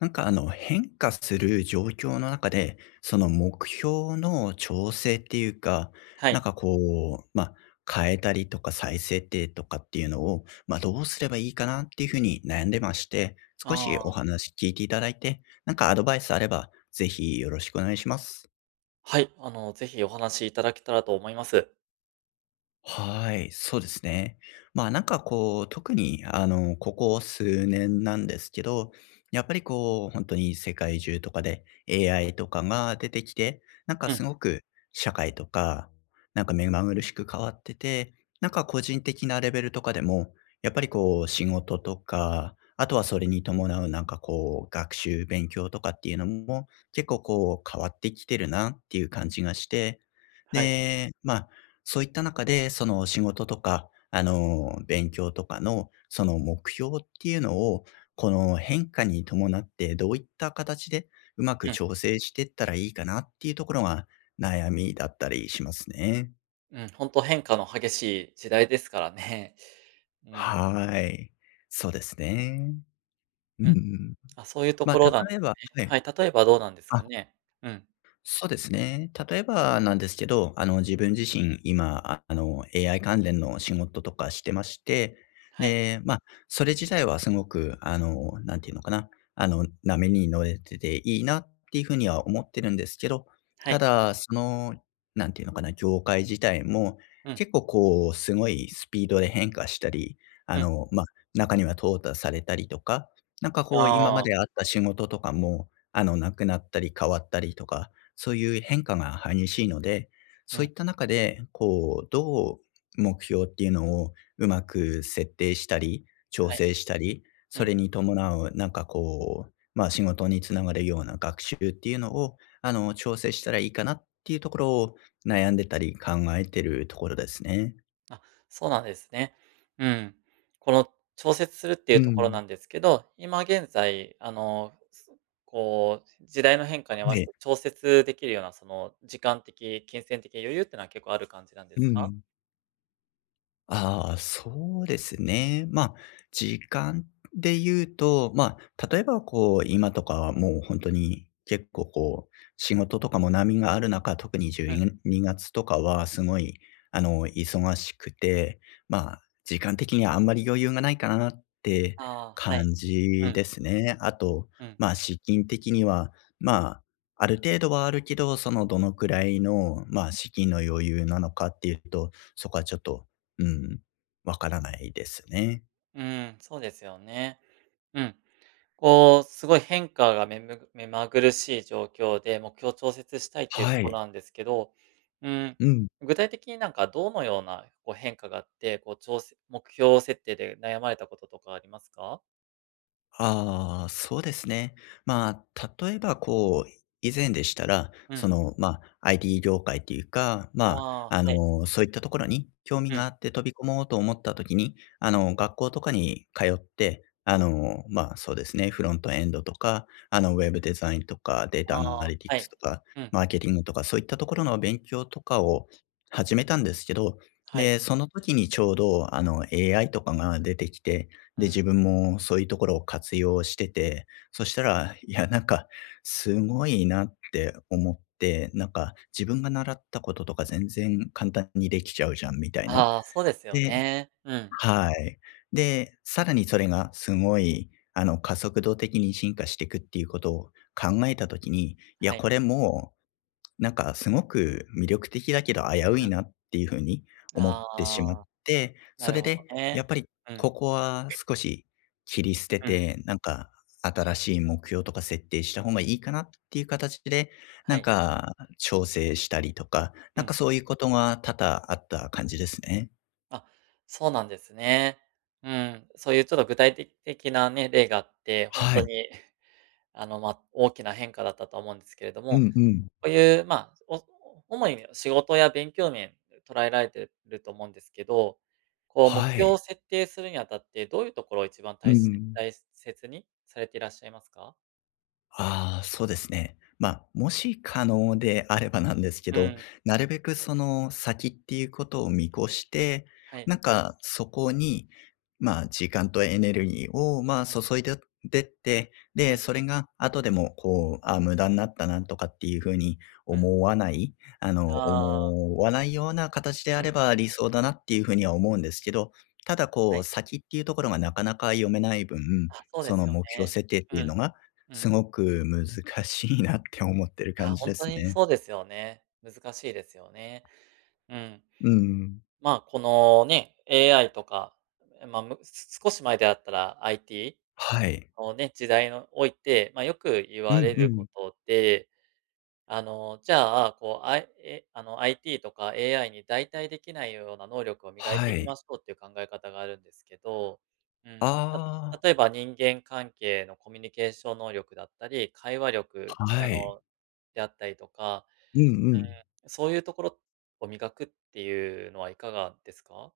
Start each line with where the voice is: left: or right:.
left: なんかあの変化する状況の中で、その目標の調整っていうか、
right: は
left: なん
right: い。
left: かこう、まあ、変えたりとか再設定とかっていうのを、まあ、どうすればいいかなっていうふうに悩んでまして、少
right: あ
left: しお
right: あ、
left: 話聞いていただいて、なんかアドバイスあれば、ぜひよろしくお願いします。
right: はい。ぜひお話しいただけたらと思います。
left: はい、そうですね。まあなんかこう、特にあの、ここ数年なんですけど、やっぱりこう、本当に世界中とかで AI とかが出てきて、なんか
right: う
left: す
right: ん、
left: ごく社会とか、なんか目まぐるしく変わってて、なんか個人的なレベルとかでも、やっぱりこう仕事とか、あとはそれに伴うなんかこう、学習勉強とかっていうのも、結構こう変わってきてるなっていう感じがして、
right: はい。
left: で、まあそういった中で、その仕事とか、あの、勉強とかの、その目標っていうのを、この変化に伴って、どういった形でうま
right: う
left: く
right: ん、
left: 調整していったらいいかなっていうところが悩みだったりしますね。
right: うん、ほんと変化の激しい時代ですからね。うん、
left: はい。そうですね。うん
right: う
left: う
right: ん。
left: ん。
right: あ、そういうと
left: まあ、
right: ころなんで
left: 例
right: す
left: えば
right: ね。
left: は
right: は
left: い。
right: い、例えばどうなんですか
left: あ
right: ね？うん、
left: そうですね。例えばなんですけど、あの、自分自身、今、あの、AI 関連の仕事とかしてまして、
right: はい、
left: で、まあ、それ自体はすごく、あの、なんていうのかな、あの、波に乗れてていいなっていうふうには思ってるんですけど、
right: は
left: た
right: い。
left: だ、その、なんていうのかな、業界自体も、
right: うん、
left: 結構こう、すごいスピードで変化したり、あ
right: うん。
left: の、まあ、中には淘汰されたりとか、なんか
right: あ
left: こう、今ま
right: あ、
left: であった仕事とかも、あの、なくなったり変わったりとかそういう変化が激しいので、
right: う
left: そうい
right: ん、
left: った中で、こう、どう目標っていうのをうまく設定したり、調
right: はい、
left: 整したり、
right: う
left: そ
right: ん。
left: れに伴う、なんかこう、まあ、仕事につながるような学習っていうのを、あの、調整したらいいかなっていうところを悩んでたり考えてるところですね。
right: あ、そうなんですね。うん。この調節するっていう
left: う
right: ところな
left: ん。
right: んですけど、今現在、すこう、時代の変化に合
left: は
right: わせ
left: い。
right: て調節できるような、その、時間的、金銭的余裕ってのは結構ある感じなんで
left: う
right: すか？
left: ん。ああ、そうですね。まあ、時間で言うと、まあ、例えばこう、今とかはもう本当に結構こう、仕事とかも波がある中、特に
right: うん。
left: 12月とかはすごい、あの、忙しくて、まあ、時間的にはあんまり余裕がないかなって
right: ああ、はい。
left: 感
right: う
left: じ
right: ん、
left: ですね。あと、
right: うん。
left: まあ、資金的には、まあ、ある程度はあるけど、そのどのくらいの、まあ、資金の余裕なのかっていうと、そこはちょっとうん、わからないですね。
right: うん、そうですよね。うん。こう、すごい変化が目まぐるしい状況で、目標を調節したいっていうと
left: は
right: こ
left: い。
right: ろなんですけど、うーん、
left: うん
right: 具体的になんかどのようなこう変化があって、こうちょうせ目標設定で悩まれたこととかありますか？
left: ああ、そうですね。まあ、例えばこう、以前でしたら、
right: う
left: そ
right: ん。
left: の、まあ、IT 業界っていうか、
right: あ
left: ま
right: あ、
left: あ、あ
right: はい。
left: の、そういったところに興味
right: う
left: が
right: ん、
left: あって飛び込もうと思ったときに、あ
right: うん。
left: の、学校とかに通って、あの、まあ、そうですね、フロントエンドとか、あの、ウェブデザインとか、データ
right: あ
left: アナ
right: あ、
left: リティ
right: は
left: クス
right: い。
left: とか、
right: うん、
left: マーケティングとか、そういったところの勉強とかを始めたんですけど、
right: はい。
left: で、その時にちょうど、あの、AI とかが出てきて、
right: う
left: で、
right: ん。
left: 自分もそういうところを活用してて、そしたら、いや、なんか、すごいなって思って、なんか、自分が習ったこととか全然簡単にできちゃうじゃんみたいな。
right: ああ、そうですよ
left: で
right: ね。うん。
left: はい。で、さらにそれがすごい、あの、加速度的に進化していくっていうことを考えたときに、い
right: は
left: や、
right: い。
left: これもうなんかすごく魅力的だけど危う
right: う
left: い
right: ん。
left: なっていう風に思ってしまっ
right: ああ、
left: て、
right: な
left: そ
right: る
left: れ
right: ほど
left: でやっ
right: ね。
left: ぱり
right: う
left: こ
right: ん、
left: こは少し切り捨て
right: うん、
left: て、なんか新しい目標とか設定した方がいいかなっていう形で、
right: は
left: なん
right: い。
left: か調整したりとか、
right: う
left: なんか
right: ん。
left: そういうことが多々あった感じですね。
right: あ、そうなんですね。うん、そういうちょっと具体的なね、例があって、ほん
left: は
right: と
left: い。
right: に 大きな変化だったと思うんですけれど
left: う
right: も、
left: んうん。
right: こういう、主に仕事や勉強面捉えられてると思うんですけど、こう目
left: は
right: 標を
left: い。
right: 設定するにあたって、どういうところを一番
left: うん。
right: 大切にされていらっしゃいますか？
left: ああ、そうですね。まあ、もし可能であればなんですけ
right: う
left: ど、
right: ん、
left: なるべくその先っていうことを見越して、
right: はい。
left: なんかそこに、まあ、時間とエネルギーを、まあ、
right: うん、
left: 注いででって、
right: う
left: で、
right: ん、
left: それが後でも、こう、あ、無駄になったなとかっていうふうに
right: うん。
left: 思わない、あの、
right: ああ、
left: 思わないような形で
right: う
left: あれ
right: ん、
left: ば理想だなっていうふうには思うんですけど、ただこ
right: は
left: う、
right: い。
left: 先っていうところがなかなか読めない分、
right: あ、そうで
left: そ
right: す
left: の
right: よ
left: 目標
right: ね。
left: 設定っ
right: う
left: ていうの
right: ん、
left: が
right: う
left: す
right: ん。
left: ごく難しいなって思ってる
right: いや、
left: 感じ
right: ほん
left: で
right: と
left: す
right: に
left: ね。
right: そうですよね。難しいですよね。うん。
left: うん。
right: まあ、このね、AI とか、え、ま、むす少し前であったら
left: はい。
right: IT のね、時代のおいて、ま、よく言
left: う
right: わ
left: ん
right: れ
left: う
right: るこ
left: ん。
right: とで、じゃあ、こう、あいえ、あの、IT とか AI に代替できないような能力を磨いて
left: は
right: いきま
left: い。
right: しょうっていう考え方があるんですけど、うん、た
left: あ
right: 例えば人間関係のコミュニケーション能力だったり、会話力、
left: あ、はい。
right: であったりとか
left: うんう
right: うん、
left: ん。
right: そういうところを磨くっていうのはいかがですか？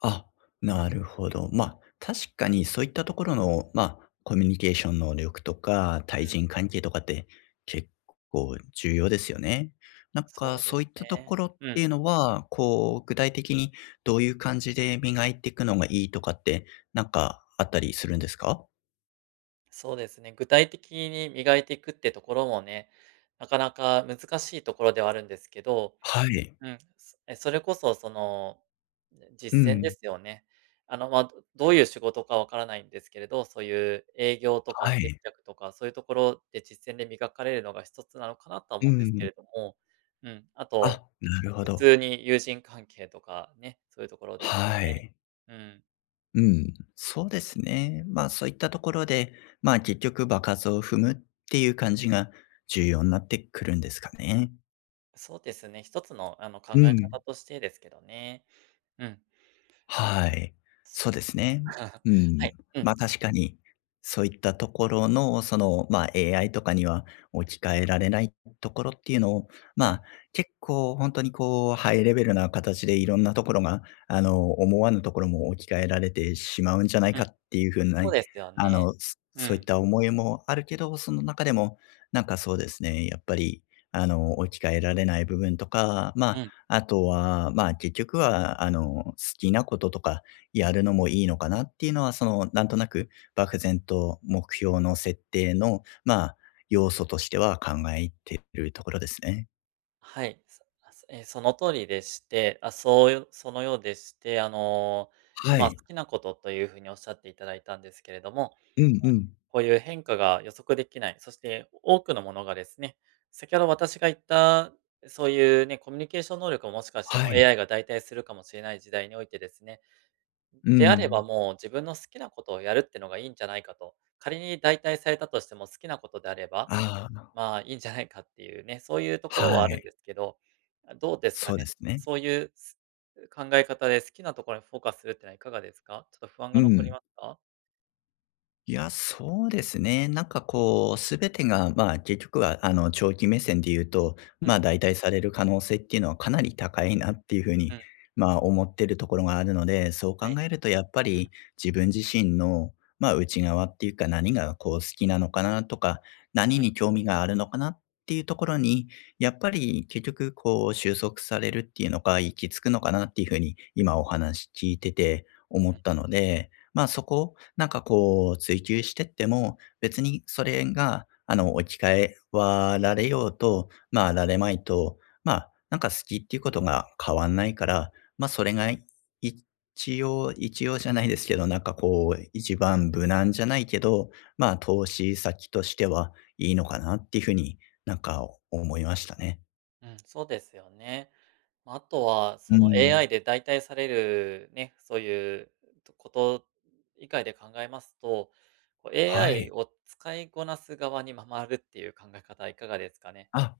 left: あ、なるほど。ま、確かにそういったところの、ま、コミュニケーション能力とか、
right: う
left: 対
right: ん、
left: 人関係とかって結構重要ですよね。なんか
right: そうで
left: そ
right: す
left: ういったと
right: ね。
left: ころっ
right: う
left: ていう
right: ん、
left: のは、こう具体的にどういう感じで磨いていくのがいいとかって、なんかあったりするんですか？
right: そうですね。具体的に磨いていくってところもね、なかなか難しいところではあるんですけど、
left: はい。
right: うん、それこそその、
left: う
right: 実践で
left: ん。
right: すよね。どういう仕事かわからないんですけれど、そういう営業とか
left: は
right: 接
left: い。
right: 客とか、そういうところで実践で磨かれるのが一つなのかなとは
left: う
right: 思うんですけ
left: ん。
right: れども、うん、あと
left: あ、なるほ
right: 普
left: ど。
right: 通に友人関係とかね、そういうところですよ
left: は
right: ね。
left: い。
right: うん。
left: うん。そうですね。まあ、そういったところで、まあ、結局場数を踏むっていう感じが重要になってくるんですかね。
right: そうですね、一つの考
left: う
right: え
left: ん。
right: 方としてですけどね。うん。
left: はい。
right: す
left: そうですね。う
right: は
left: ん。
right: い、うん、
left: ま、確かに、そういったところの、その、ま、AI とかには置き換えられないところっていうのを、
right: うん、
left: ま、結構本当にこう、ハイレベルな形でいろんなところが、あの、思わぬところも置き換えられてしまうんじゃない
right: うん。
left: かっていう風な
right: そう
left: ね
right: ですよ
left: あ
right: ね。
left: の、そ
right: う
left: そういっ
right: ん、
left: た思いもあるけど、その中でも、なんかそうですね、やっぱり、あの、置き換えられない部分とか、
right: う
left: ま
right: ん。
left: あ、あとは、まあ、結局は、あの、好きなこととかやるのもいいのかなっていうのは、その、なんとなく漠然と目標の設定の、まあ、要素としては考えてるところですね。
right: はい。そあ、そえ、その通りでして、あ、そうよそのようでして、
left: は
right: 今好
left: い。
right: きなことというふうにおっしゃっていただいたんですけれども、
left: うんうん。
right: こういう変化が予測できない、そして多くのものがですね、先ほど私が言った、そういうね、コミュニケーション能力をもしかしても
left: は
right: う
left: い。
right: AI が代替するかもしれない時代においてですね、
left: う
right: であれば
left: ん。
right: もう自分の好きなことをやるってのがいいんじゃないかと。仮に代替されたとしても好きなことであれば、
left: ああ、
right: まあいいんじゃないかっていうね、そういうところ
left: は
right: はあるんで
left: い。
right: すけど、どうですか
left: そうで
right: ね。
left: すね。
right: そういうす考え方で好きなところにフォーカスするってのはいかがですか？ちょっと不安
left: う
right: が残り
left: ん。
right: ますか？
left: いや、そうですね。なんかこう、すべてが、まあ結局は、あの、長期目線で言うと、
right: う
left: まあ
right: ん、
left: 代替される可能性っていうのはかなり高いなっていうふう
right: う
left: に、
right: ん、
left: まあ思ってるところがあるので、そう
right: は
left: 考
right: い、
left: えるとやっぱ
right: うん、
left: り自分自身の、まあ内側っていうか何がこう好きなのかなとか、
right: う
left: 何
right: ん、うん。
left: に興味があるのかなっていうところに、やっぱり結局こう収束されるっていうのか、行き着くのかなっていうふうに、今お話聞いてて思ったので、まあそこをなんかこう、追求してっても、別にそれが、あの、置き換えはられようと、まあ、られまいと、まあ、なんか好きっていうことが変わんないから、まあ、それが一応じゃないですけど、なんかこう、一番無難じゃないけど、まあ、投資先としてはいいのかなっていうふうに、なんか思いましたね。
right: うん、そうですよね。あとは、
left: う
right: その
left: ん。
right: AI で代替されるね、そういうこと以外で考えますと、こう
left: は
right: AI
left: い。
right: を使いこなす側に回るっていう考え方はいかがですかね？
left: あ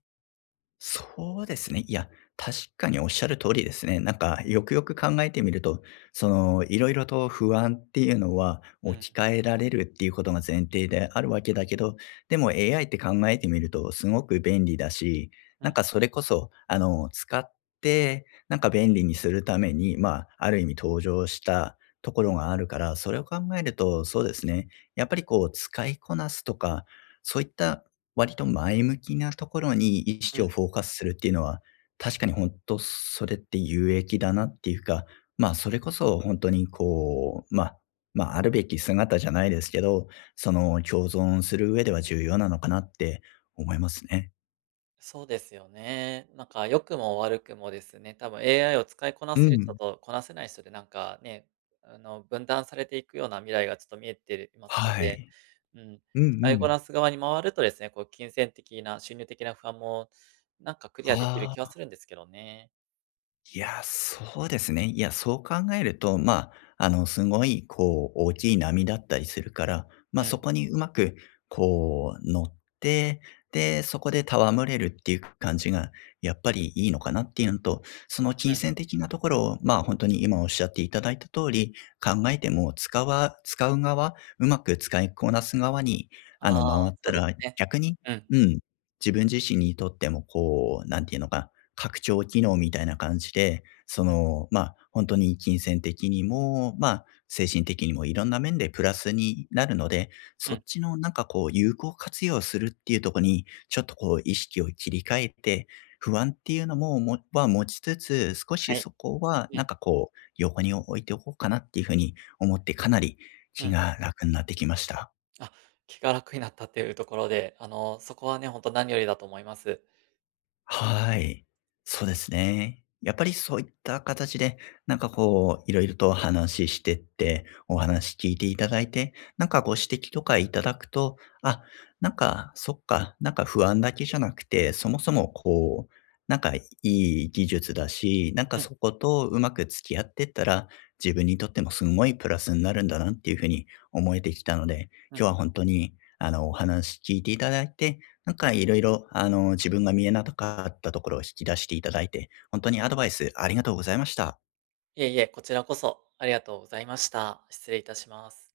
left: そうですね。いや、確かにおっしゃる通りですね。なんか、よくよく考えてみると、その、いろいろと不安っていうのは
right: うん、
left: 置き換えられるっていうことが前提であるわけだけど、でも AI って考えてみるとすごく便利だし、
right: う
left: なん
right: ん、
left: かそれこそ、あの、使って、なんか便利にするために、まあ、ある意味登場したところがあるから、それを考えると、そうですね。やっぱりこう、使いこなすとか、そういった割と前向きなところに意
right: う
left: 識を
right: ん。
left: フォーカスするっていうのは、確かに本当それって有益だなっていうか、ま、それこそ本当にこう、まあま、あるべき姿じゃないですけど、その共存する上では重要なのかなって思いますね。
right: そうですよね。なんか良くも悪くもですね、多分 AI を使いこな
left: う
right: せる人
left: ん。
right: とこなせない人でなんかね、分断されていくような未来がちょっと見えていますの
left: は
right: で、
left: い。
right: うん、
left: うんう
right: 使いこ
left: ん。
right: なす側に回るとですね、こう金銭的な収入的な不安もなんかクリアできる
left: あ
right: 気は
left: あ。
right: するんですけどね。
left: いや、そうですね。いや、そう考えると、まあ、あの、すごい、こう、大きい波だったりするから、ま
right: う
left: あ、そ
right: ん、
left: こにうまく、こう、乗って、で、そこで戯れるっていう感じが、やっぱりいいのかなっていうのと、その
right: う
left: 金
right: ん。
left: 銭的なところを、まあ、本当に今おっしゃっていただいた通り、考えても使う側、うまく使いこなす側に、あ
right: ああ、
left: の、回っ
right: そう
left: た
right: です
left: ら、
right: ね。
left: 逆に、
right: うん、
left: うん、自分自身にとっても、こう、なんていうのか、拡張機能みたいな感じで、そ
right: うん、
left: の、まあ、本当に金銭的にも、まあ、精神的にもいろんな面でプラスになるので、
right: う
left: そっ
right: ん。
left: ちのなんかこう有効活用するっていうところに、ちょっとこう意識を切り替えて、不安っていうのも、持ちつつ、少
right: は
left: し
right: い。
left: そこは
right: う
left: なん
right: ん、
left: かこう横に置いておこうかなっていうふうに思って、かなり
right: う
left: 気
right: ん。
left: が楽になってきました。
right: あ、気が楽になったっていうところで、そこはね、ほんと何よりだと思います。
left: はい。そうですね。やっぱりそういった形で、なんかこう、いろいろと話してって、お話聞いていただいて、なんかご指摘とかいただくと、あ、なんか、そっか、なんか不安だけじゃなくて、そもそもこう、なんかいい技術だし、なんか
right: うん、
left: そことうまく付き合ってったら、自分にとってもすごいプラスになるんだなっていうふうに思えてきたので、
right: うん。
left: 今日は本当に、あの、お話聞いていただいて、なんかいろいろ、あの、自分が見えなかったところを引き出していただいて、本当にアドバイスありがとうございました。
right: いえいえ、こちらこそありがとうございました。失礼いたします。